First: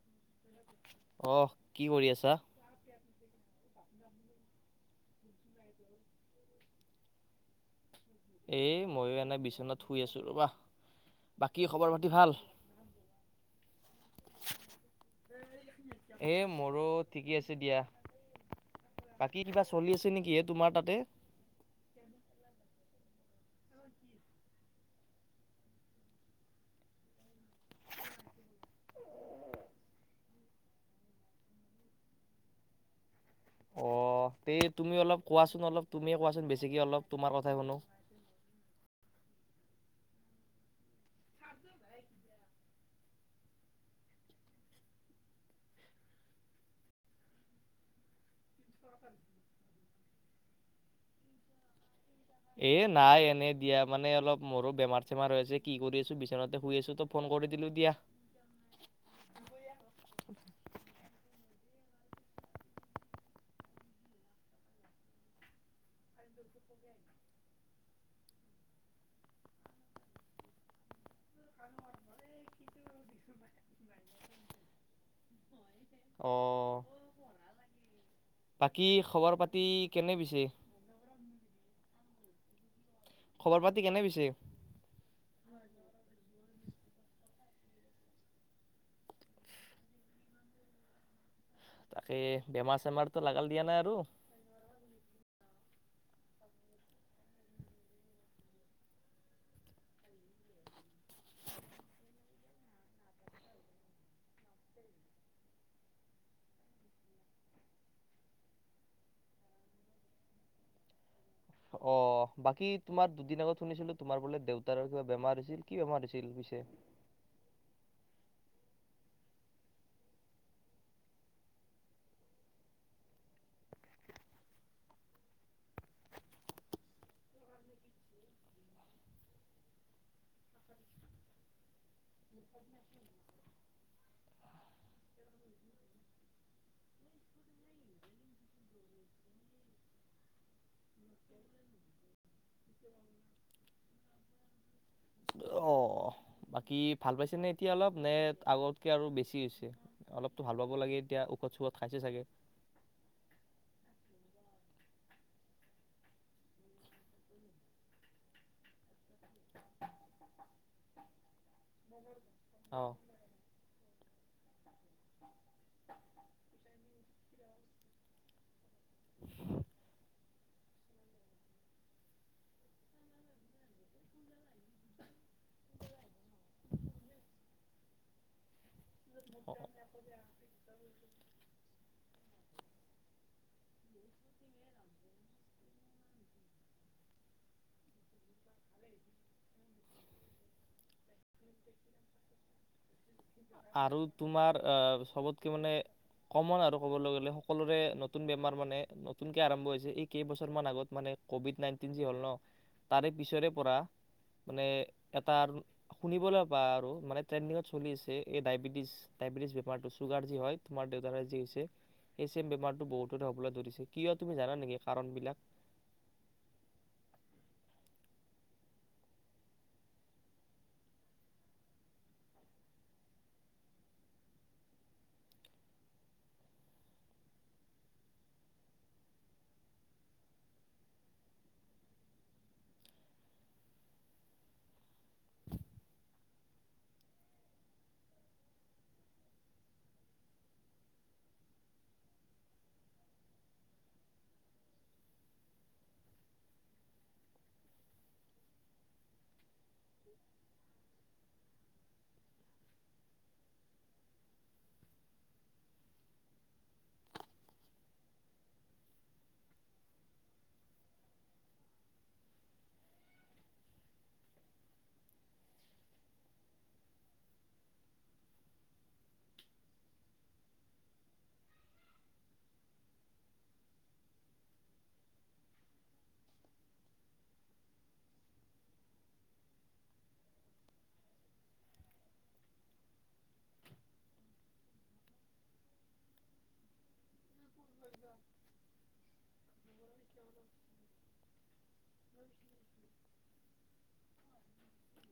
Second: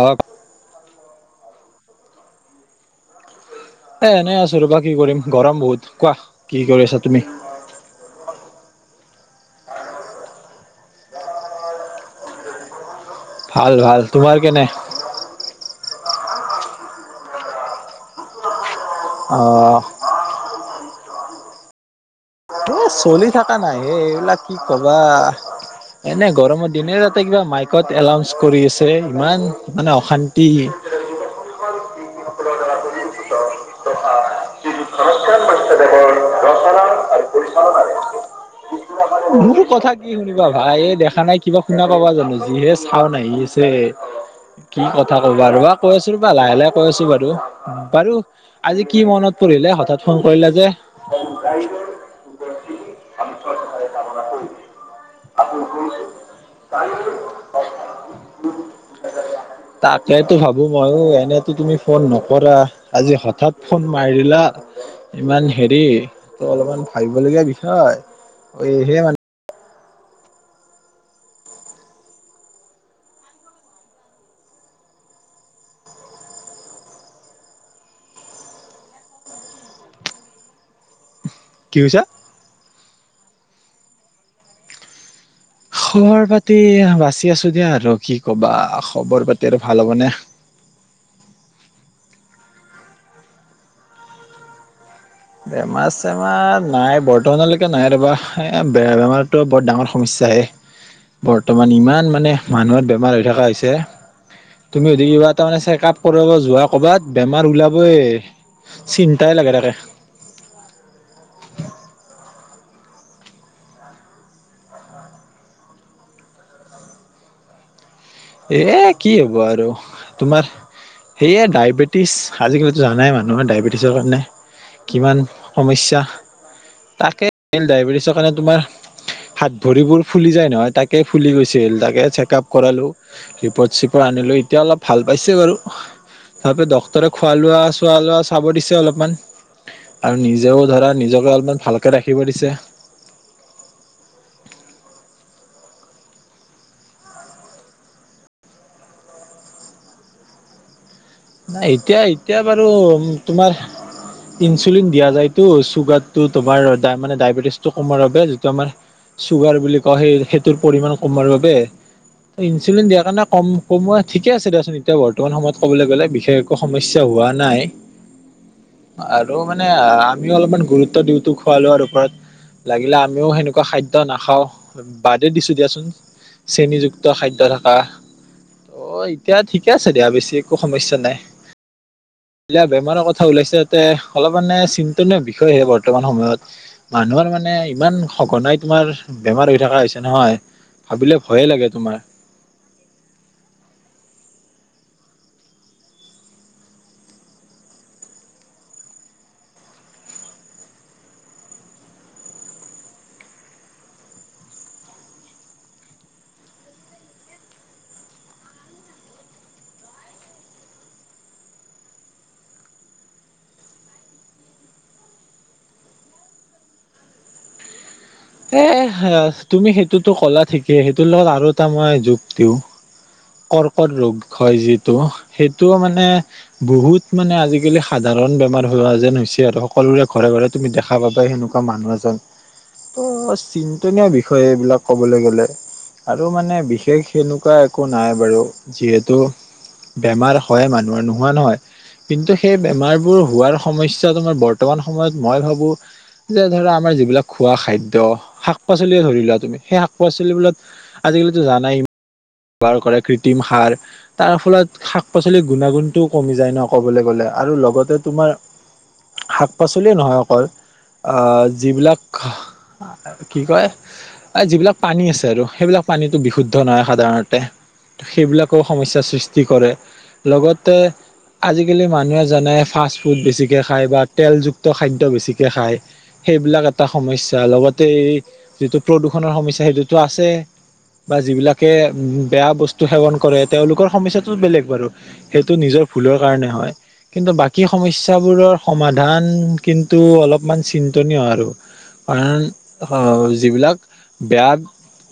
অহ। অহ কি কৰি আছা? এ এনেই আছো ৰ'বা কি কৰিম গৰম বহুত। কোৱা কি কৰি আছা তুমি? এই ময়ো এনেই বিচনাত শুই আছোঁ ৰ'বা। বাকী খবৰ পাতি ভাল? ভাল, ভাল। তোমাৰ কেনে? এ মোৰো ঠিকে আছে দিয়া। অ বাকী কিবা চলি আছে হয় নেকি এ তোমাৰ তাতে, তোমাৰ চলি থাকা নাই হে এইবিলাক কি কবা। এনে গৰমত দিনে ৰাতিয়ে কিবা মাইকত এলাউন্স কৰি আছে, ইমান মানে অশান্তি। [unintelligible] অ', তে তুমি অলপ কোৱাচোন অলপ। তুমি কোৱাচোন বেছিক অলপ তোমাৰ কথাই শুনো। মোৰ কথা কি শুনিবা ভাই। এই দেখা নাই কিবা শুনা পাবা জানো যিহে, চাউণ্ড আহি আছে। কি কথা ক'বা ৰ'বা কৈ আছো ৰ'বা লাহে লাহে কৈ আছো বাৰু, বাৰু আজি কি মনত, পৰিলে হঠাৎ ফোন কৰিলা যে। [inaudible] এ নাই এনে দিয়া মানে অলপ মোৰো বেমাৰ-চেমাৰ হৈ আছে। কি কৰি আছো বিচনাতে শুই আছোটো। ফোন কৰি দিলোঁ দিয়া। তাকেইতো ভাবো মইয়ো এনেতো তুমি ফোন নকৰা। আজি হঠাৎ ফোন মাৰিলা। ইমান হেৰি ত' অলপমান ভাবিব লগীয়া বিষয়। এহে আৰু [inaudible] অ'বাকী খবৰ পাতি কেনে পিছে? কি কৈছা? খবৰ পাতি কেনে পিছে? খবৰ পাতি বাচি আছো দিয়া আৰু কি ক'বা। খবৰ পাতি আৰু ভাল হ'বনে। তাকে বেমাৰ-চেমাৰতো লাগাল দিয়া নাই আৰু। বেমাৰ-চেমাৰ নাই। বৰ্তমানলৈকে নাই ৰ'বা। এ বেমাৰতো বৰ ডাঙৰ সমস্যা হে। বৰ্তমান ইমান মানে মানুহৰ বেমাৰ হৈ থকা হৈছে। তুমি যদি কিবা এটা চেকআপ কৰিব যোৱা কৰ'বাত বেমাৰ ওলাবইয়ে। চিন্তাই লাগে তাকে। অ বাকী তোমাৰ দুদিন আগত শুনিছিলোঁ তোমাৰ বোলে দেউতাৰ কিবা বোলে বেমাৰ হৈছিল কি বেমাৰ হৈছিল পিছে। এ কি হ'ব আৰু তোমাৰ, সেয়াই ডায়বেটিছ আজিকালিতো জানাই মানুহৰ ডায়েবেটিছৰ কাৰণে, কিমান সমস্যা তাকে ডায়বেটিছৰ কাৰণে তোমাৰ, হাত ভৰিবোৰ ফুলি যায় নহয় তাকে ফুলি গৈছিল তাকে চেক আপ কৰালো। ৰিপদ চিপট আনিলোঁ এতিয়া অলপ ভাল পাইছো বাৰু। তাৰপিছত ডক্তৰে খোৱা লোৱা চোৱা লোৱা চাব দিছে অলপমান। আৰু নিজেও ধৰা নিজকে অলপমান ভালকে ৰাখিব দিছে। অ'। বাকী ভাল পাইছে নে এতিয়া অলপ, নে আগতকে আৰু বেছি হৈছে, অলপ টো ভাল পাব লাগে, এতিয়া ঔষধ নাই, চৌষধ খাইছে চাগে এতিয়া-এতিয়া বাৰু তোমাৰ ইনচুলিন দিয়া যায়তটো, চুগাৰটো তোমাৰ দা মানে ডায়বেটিছটো কমাৰ বাবে যিটো আমাৰ চুগাৰ বুলি কয়, সেই সেইটোৰ পৰিমণ কমাৰ বাবে। [unintelligible] ইঞ্চুলিন দিয়াৰ কাৰণে কম কমৱা ঠিকে আছে দেয়াচোন এতিয়া বৰ্তমান সময়ত ক'বলৈ গ'লে। বিশষকে একো সমস্যা হোৱা নাই, আৰু মানে আমিও অলপমান গুৰুত্ব দিওঁটো খুৱা লোৱাৰ ওপৰত, লাগিলে আমি সেনেকুৱা খাদ্য নাখাওঁ। বাদে দিছোঁ দিয়াচোন, চেণীযুক্ত খাদ্য থকা। অ', এতিয়া ঠিকে আছে দিয়া, বেছি একো সমস্যা নাই। এতিয়া বেমাৰৰ কথা ওলাইছে, তাতে অলপ মানে চিন্তন বিষয়হে বৰ্তমান সময়ত। মানুহৰ মানে ইমান সঘনাই তোমাৰ বেমাৰ হৈ থকা হৈছে নহয়, ভাবিলে ভয়ে লাগে তোমাৰ। আৰু তোমাৰ আহ, চবতকে মানে কমৰ আৰু ক'বলৈ গ'লে, সকলোৰে নতুন বেমাৰ মানে নতুনকৈ আৰম্ভ হৈছে, এই কেইবছৰমান আগত মানে কভিড নাইনটিন যে' হ'ল ন', তাৰে পিছৰে পৰা মানে এটা আৰু শুনিবলৈ পা আৰু মানে ট্ৰেডিঙত চলি আছে এই ডায়বেটিছ, ডায়বেটিছ বেমাৰটো চুগাৰ যি হয়, তোমাৰ দেউতাৰ যি হৈছে। সেই চেম বেমাৰটো বহুতৰে হ'বলৈ ধৰিছে, কিয় তুমি জানা নেকি কাৰণ বিলাক? এ তুমি সেইটোতো ক'লা ঠিকেই, সেইটোৰ আৰু এটা মই যোগ দিওঁ। কৰ্কট ৰোগ হয় যিটো, সেইটোও মানে বহুত মানে আজিকালি সাধাৰণ বেমাৰ হোৱা যেন হৈছে আৰু, সকলোৰে ঘৰে-ঘৰে তুমি দেখা পাবাই সেনেকুৱা মানুহ এজন। ত' চিন্তনীয় বিষয়ে এইবিলাক ক'বলৈ গ'লে। আৰু মানে বিশেষ সেনেকুৱা একো নাই বাৰু, যিহেতু বেমাৰ হয় মানুহৰ, নোহোৱা নহয়। কিন্তু সেই বেমাৰবোৰ হোৱাৰ সমস্যা তোমাৰ বৰ্তমান সময়ত মই ভাবোঁ যে ধৰা আমাৰ যিবিলাক খোৱা খা দ্য, পাচলিয়ে ধৰি লোৱা তুমি, সেই শাক-পাচলি বিলাক, আজিকালিতো জানাই ব্যৱহাৰ কৰে, কৃত্ৰিম সাৰ। তাৰ ফলত শাক-পাচলিৰ গুণাগুণটোও কমি যায় ন', ক'বলৈ গ'লে, আৰু লগতে তোমাৰ শাক-পাচলিয়ে নহয় অকল, আহ, যিবিলাক কি কয়, এই যিবিলাক পানী আছে আৰু, সেইবিলাক পানীটো বিশুদ্ধ নহয় সাধাৰ নটে, সেইবিলাকো সমস্যাৰ সৃষ্টি কৰে, লগতে আজিকালি মানুহে জানাই ফাজূ ফুড বেছিকৈ খায়, বা তেলযুক্ত খাদ্য বেছিকে খায়। সেইবিলাক এটা সমস্য, লগতে এই যিটো প্ৰদূষণৰ সমস্যয়া সেইটোতো আছে। বা যিবিলাকে বেয়া বস্তু সেৱন কৰে, তেওঁলোকৰ সমস্যাটো বেলেগ বাৰু। সেইটো নিজৰ ভুলৰ কাৰণে হয়। কিন্তু বাকী সমস্যাবোৰৰ সমাধান কিন্তু অলপমান চিন্তনীয় আৰু। কাৰণ আহ, যিবিলাক বেয়া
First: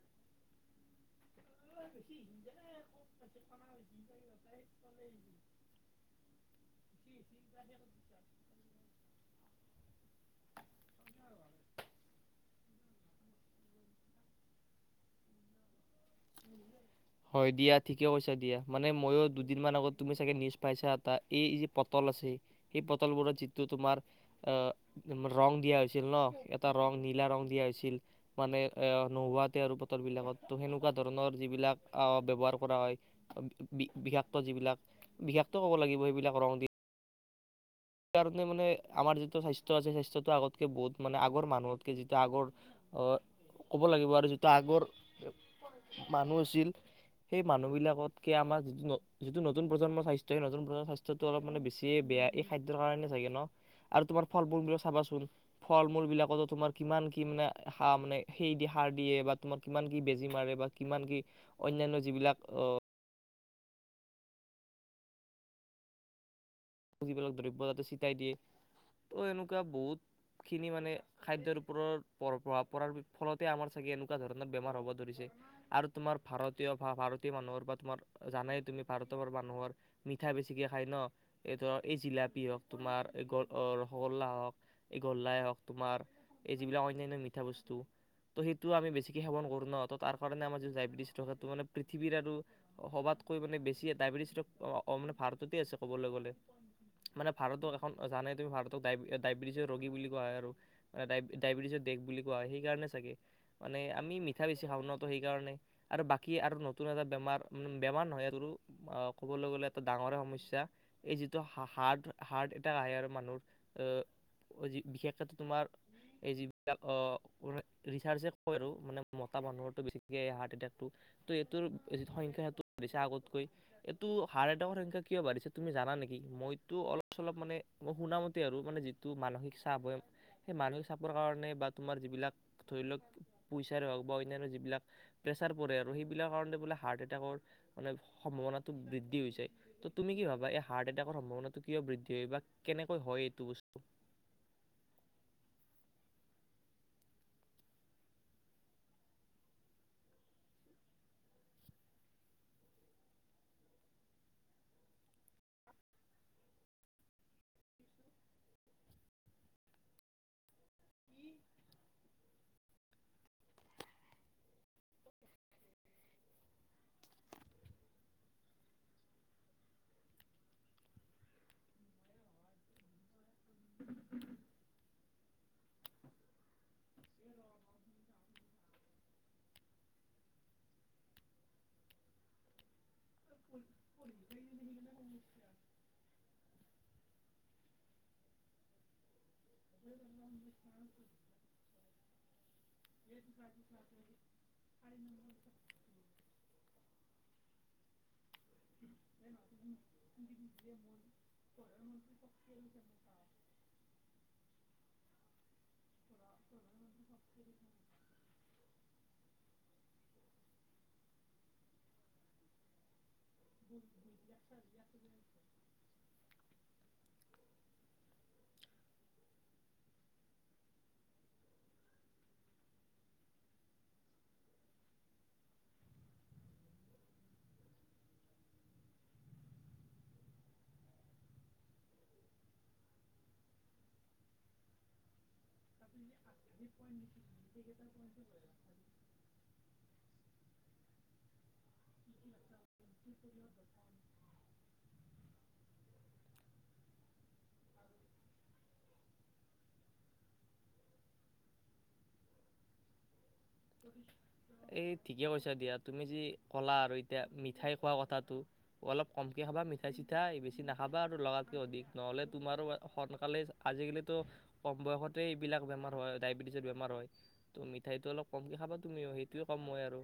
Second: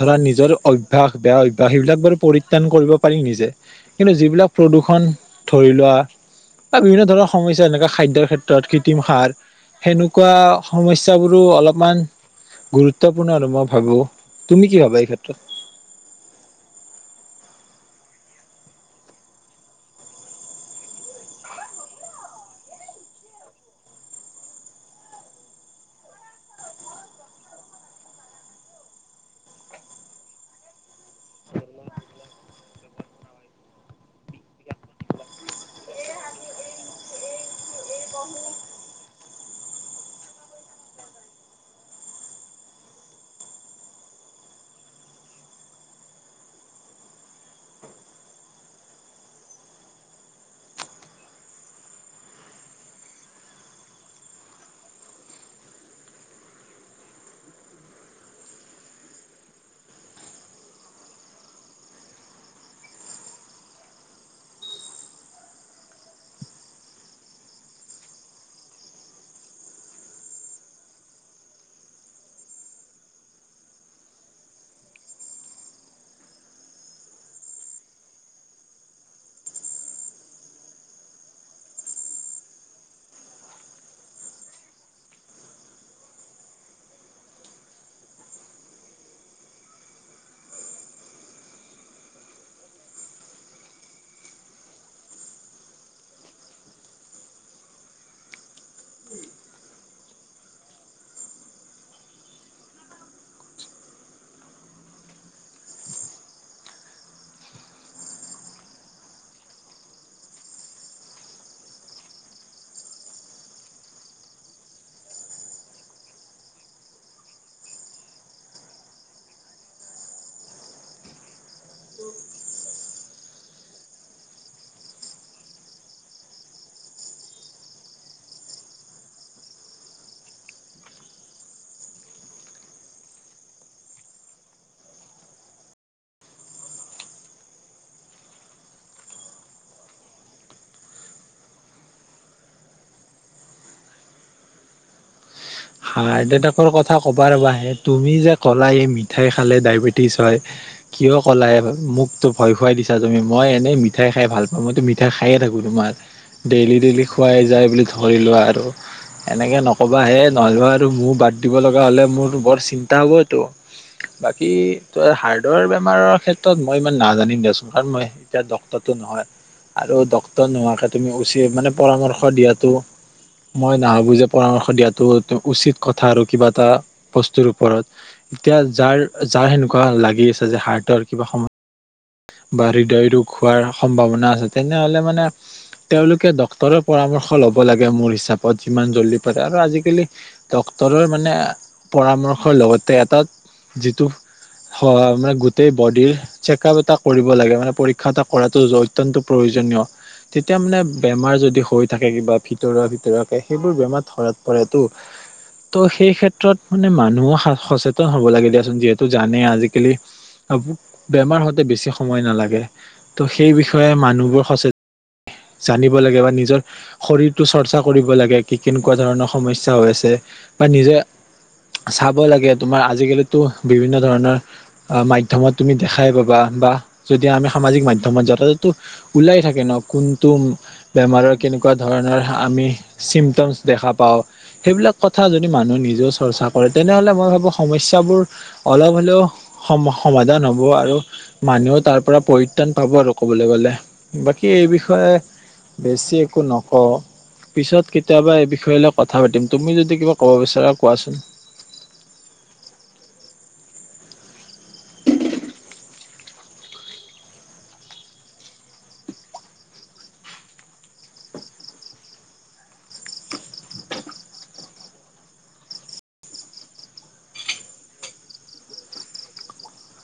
ধৰা নিজৰ অভ্যাস বেয়া অ ভ্যাসন, সেইবিলাক বাৰু পৰিত্ৰাণ কৰিব পাৰিম নিজে, কিন্তু যিবিলাক প্ৰদূষণ ধৰি লোৱা বা বিভিন্ন ধৰণৰ সমস্যা যেনেকা খাদ্যৰ ক্ষেত্ৰত কৃত্ৰিম সাৰ, সেনেকুৱা সমস্যাবোৰো অলপমান গুৰুত্বপূৰ্ণ আৰু মই ভাবোঁ, তুমি কি ভাবা এই ক্ষেত্ৰত? [inaudible] হয় দিয়া, ঠিকে কৈছা দিয়া। মানে মইয়ো দুদিনমান আগত তুমি চাগে নিউজ পাইছা এটা- এই যে পটল আছে, সেই পটলবোৰত যিটো তোমাৰ- আহ ৰং দিয়া হৈছিল ন, এটা ৰং নীলা ৰং দিয়া হৈছিল। মানে এ নোহোৱাতে আৰু বতৰ বিলাকত, ত সেনেকুৱা- ধৰণৰ যিবিলাক আ ব্যৱহাৰ কৰা হয় বিষাক্ত যিবিলাক- বিষাক্ত কব লাগিব সেইবিলাক ৰং দিয়ে। সেইকাৰণে মানে আমাৰ যিটো স্বাস্থ্য আছে, স্বাস্থ্যটো আগতকে বহুত মানে আগৰ মানুহতকে যিটো আগৰ- অঁ, ক'ব লাগিব আৰু যিটো আগৰ মানুহ আছিল- সেই মানুহবিলাকতকে আমাৰ যিটো ন যিটো নতুন প্ৰজন্ম স্বাস্থ্য সেই নতুন প্ৰজন্ম স্বাস্থ্যটো অলপ মানে বেছিয়ে বেয়া। এই- খাদ্যৰ কাৰণে চাগে ন আৰু তোমাৰ ফল -মূল বিলাক চাবাচোন, - ফল- মূল বিলাকতো তোমাৰ কিমান কি মানে সা মানে সেই দি সাৰ দিয়ে বা তোমাৰ কিমান কি বেজি মাৰে বা- কিমান কি অন্যান্য যিবিলাক অঁ- যিবিলাক দ্ৰব্য যাতে ছিটাই দিয়ে। তো এনেকুৱা বহুতখিনি মানে খাদ্যৰ ওপৰত প্ৰভাৱ পৰাৰ ফলতে আমাৰ চাগে এনেকুৱা ধৰণৰ বেমাৰ হ'ব ধৰিছে। আৰু তোমাৰ ভাৰতীয়, ভাৰতীয় মানুহৰ বা তোমাৰ জানাই তুমি ভাৰতৰ মানুহৰ- মিঠাই বেছিকৈ খায় ন। এই ধৰক এই জিলাপী হওঁক, তোমাৰ এই ৰসগোল্লা হওঁক, এই গল্লাই হওঁক, তোমাৰ- এই যিবিলাক অন্যান্য মিঠা বস্তু- ত' সেইটো আমি বেছিকে সেৱন কৰো ন, ত তাৰ কাৰণে আমাৰ ডায়বেটিছ থকাটো মানে পৃথিৱীৰ আৰু- সবাতকৈ মানে বেছিয়ে, ডায়বেটিছ মানে ভাৰততে আছে ক'বলৈ গ'লে। মানে ভাৰতক এখন জানে তুমি ভাৰতক ৰোগী বুলি কোৱা হয় আৰু- ডায়বেটিছৰ দেশ বুলি কোৱা হয় সেইকাৰণে চাগে মানে আমি মিঠা বেছি খাও ন সেইকাৰণে। আৰু বাকী আৰু নতুন এটা বেমাৰ, বেমাৰ নহয় আৰু - ক'বলৈ গ'লে এটা ডাঙৰে সমস্যা। এই যিটো হা- হাৰ্ড হা-ৰ্ড এটা আহে আৰু মানুহৰ যি বিশেষকৈ তোমাৰ- এই যিবিলাক ৰিচাৰ্চে কয় আৰু মানে মতা মানুহৰো বেছিকৈ হাৰ্ট এটেকটো- ত এইটোৰ যিটো সংখ্যা আগতকৈ এইটো হাৰ্ট এটাক সংখ্যা কিয় বাঢ়িছে? তুমি জানা নেকি? মইতো অলপ- চলপ মানে মই শুনামতে আৰু মানে যিটো মানসিক চাপ হয়, - সেই মানসিক চাপৰ কাৰণে বা তোমাৰ যিবিলাক ধৰি লওঁক পইচাৰে হওঁক বা অন্যান্য যিবিলাক- প্ৰেছাৰ পৰে আৰু সেইবিলাক কাৰণে বোলে হাৰ্ট এটেকৰ- মানে সম্ভাৱনাটো বৃদ্ধি হৈছে। ত তুমি কি ভাব- বা, এই হাৰ্ট এটেকৰ সম্ভাৱনাটো কিয় বৃদ্ধি হয় বা কেনেকৈ হয় এইটো বস্তু? হাৰ্ট এটেক কথা কব ৰবাহে, তুমি যে ক'লাই এই মিঠাই খালে ডায়বেটিছ হয়, - কিয় ক'লাই? মোকতো ভয় খুৱাই দিছা তুমি, মই এনেই মিঠাই খাই ভাল পাওঁ, মইতো মিঠাই খায়ে থাকোঁ তোমাৰ। ডেইলি, ডেইলি খুৱাই যায় বুলি ধৰি লোৱা আৰু এনেকৈ নক'বাহে। নহয় বা আৰু মোৰ বাদ দিব লগা হ'লে মোৰ বৰ চিন্তা হ'ব। ত বাকী তো হাৰ্টৰ বেমাৰৰ ক্ষেত্ৰত মই ইমান নাজানিম দিয়াচোন। কাৰণ মই- এতিয়া ডক্টৰটো নহয়। আৰু ডক্তৰ নোহোৱাকে তুমি উচি মানে পৰামৰ্শ দিয়াটো- মই নাভাবোঁ যে পৰামৰ্শ দিয়াটো উচিত কথা আৰু কিবা এটা- বস্তুৰ ওপৰত। এতিয়া যাৰ -যাৰ সেনেকুৱা লাগি আছে যে হাৰ্টৰ কিবা সমস্যা- বা হৃদয় ৰোগ হোৱাৰ সম্ভাৱনা আছে। তেনেহলে মানে- তেওঁলোকে ডক্তৰৰ পৰামৰ্শ ল'ব লাগে মোৰ হিচাপত যিমান জল্দি- আৰু আজিকালি ডক্তৰৰ মানে পৰামৰ্শৰ লগত- তে এটাত যিটো হ মানে গোটেই বডিৰ চেক- হিচাপ এটা কৰিব লাগে মানে পৰীক্ষা এটা কৰাটো অত্যয়ন্ত প্ৰয়োজনীয় তেতিয়া মানে বেমাৰ যদি হৈ থাকে কিবা ভিতৰুৱা ভিতৰুৱাকে সেইবোৰ বেমাৰ ধৰাত পৰেতো ত সেই ক্ষেত্ৰত মানে মানুহো সা সচেতন হ'ব লাগে দিয়াচোন যিহেতু জানেই আজিকালি বেমাৰ হতে বেছি সময় নালাগে। ত' সেই বিষয়ে মানুহবোৰ সচে জানিব লাগে বা নিজৰ শৰীৰটো চৰ্চা কৰিব লাগে কি কেনেকুৱা ধৰণৰ সমস্যা হৈ আছে বা নিজে চাব লাগে তোমাৰ আজিকালিটো বিভিন্ন ধৰণৰ মাধ্যমত তুমি দেখাই পাবা বা যদি আমি সামাজিক মাধ্যমত যাওঁ তাতেতো ওলাই থাকে ন কোনটো বেমাৰৰ কেনেকুৱা ধৰণৰ আমি চিমটমছ দেখা পাও সেইবিলাক কথা যদি মানুহে নিজেও চৰ্চা কৰে তেনেহলে মই ভাবো সমস্যাবোৰ অলপ হ'লেও সম সমাধান হ'ব আৰু মানুহত তাৰপৰা পৰিত্ৰাণ পাব আৰু ক'বলে গলে বাকী এই বিষয়ে বেছি একো নকওঁ পিছত কেতিয়াবা এই বিষয়ে লৈ কথা পাতিম তুমি যদি কিবা ক'ব বিচাৰা কোৱাচোন এই ঠিকে কৈছা দিয়া তুমি যি ক'লা আৰু এতিয়া মিঠাই খোৱা কথাটো অলপ কমকে খাবা মিঠাই চিঠাই বেছি নাখাবা আৰু লগাতকৈ অধিক নহ'লে তোমাৰো সোনকালে আজিকালিতো কম বয়সতেই এইবিলাক বেমাৰ হয় ডায়েবেটিছৰ বেমাৰ হয় তো মিঠাইটো অলপ কমকে খাবা তুমিও সেইটোৱে কম মই আৰু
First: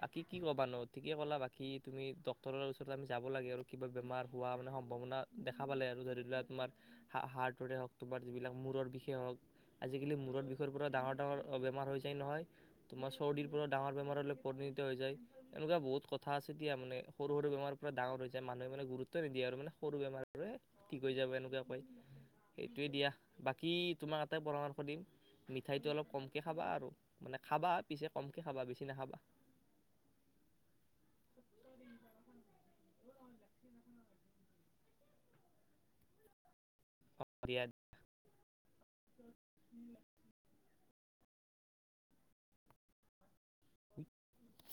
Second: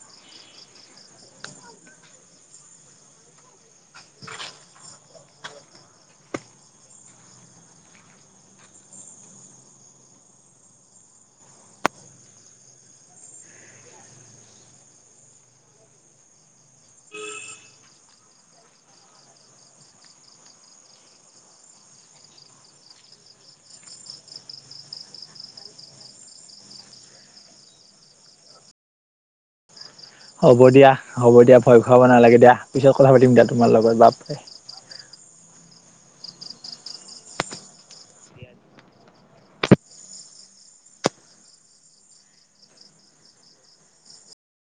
বাকী কি ক'বা নো ঠিকে ক'লা বাকী তুমি ডক্টৰৰ ওচৰতে আমি যাব লাগে আৰু কিবা বেমাৰ হোৱা মানে সম্ভাৱনা দেখা পালে আৰু ধৰি লোৱা তোমাৰ হা হাৰ্টৰে হওক তোমাৰ যিবিলাক মূৰৰ বিষে হওক আজিকালি মূৰত বিষৰ পৰা ডাঙৰ ডাঙৰ বেমাৰ হৈ যায় নহয় তোমাৰ চৰ্দীৰ পৰাও ডাঙৰ বেমাৰলৈ পৰিণত হৈ যায় এনেকুৱা বহুত কথা আছে এতিয়া মানে সৰু সৰু বেমাৰৰ পৰা ডাৰ হৈ যায় মানুহে মানে গুৰুত্ব নিদিয়ে আৰু মানে সৰু বেমাৰৰে কি কৰি যাব এনেকুৱা কয় সেইটোৱে দিয়া বাকী তোমাক এটাই পৰামৰ্শ দিম মিঠাইটো অলপ কমকে খাবা আৰু মানে খাবা পিছে কমকে খাবা বেছি নাখাবা হ'ব দিয়া হ'ব দিয়া ভয় খুৱাব নালাগে দিয়া পিছত কথা পাতিম দিয়া তোমাৰ লগত বাৰে হব দিয়ায়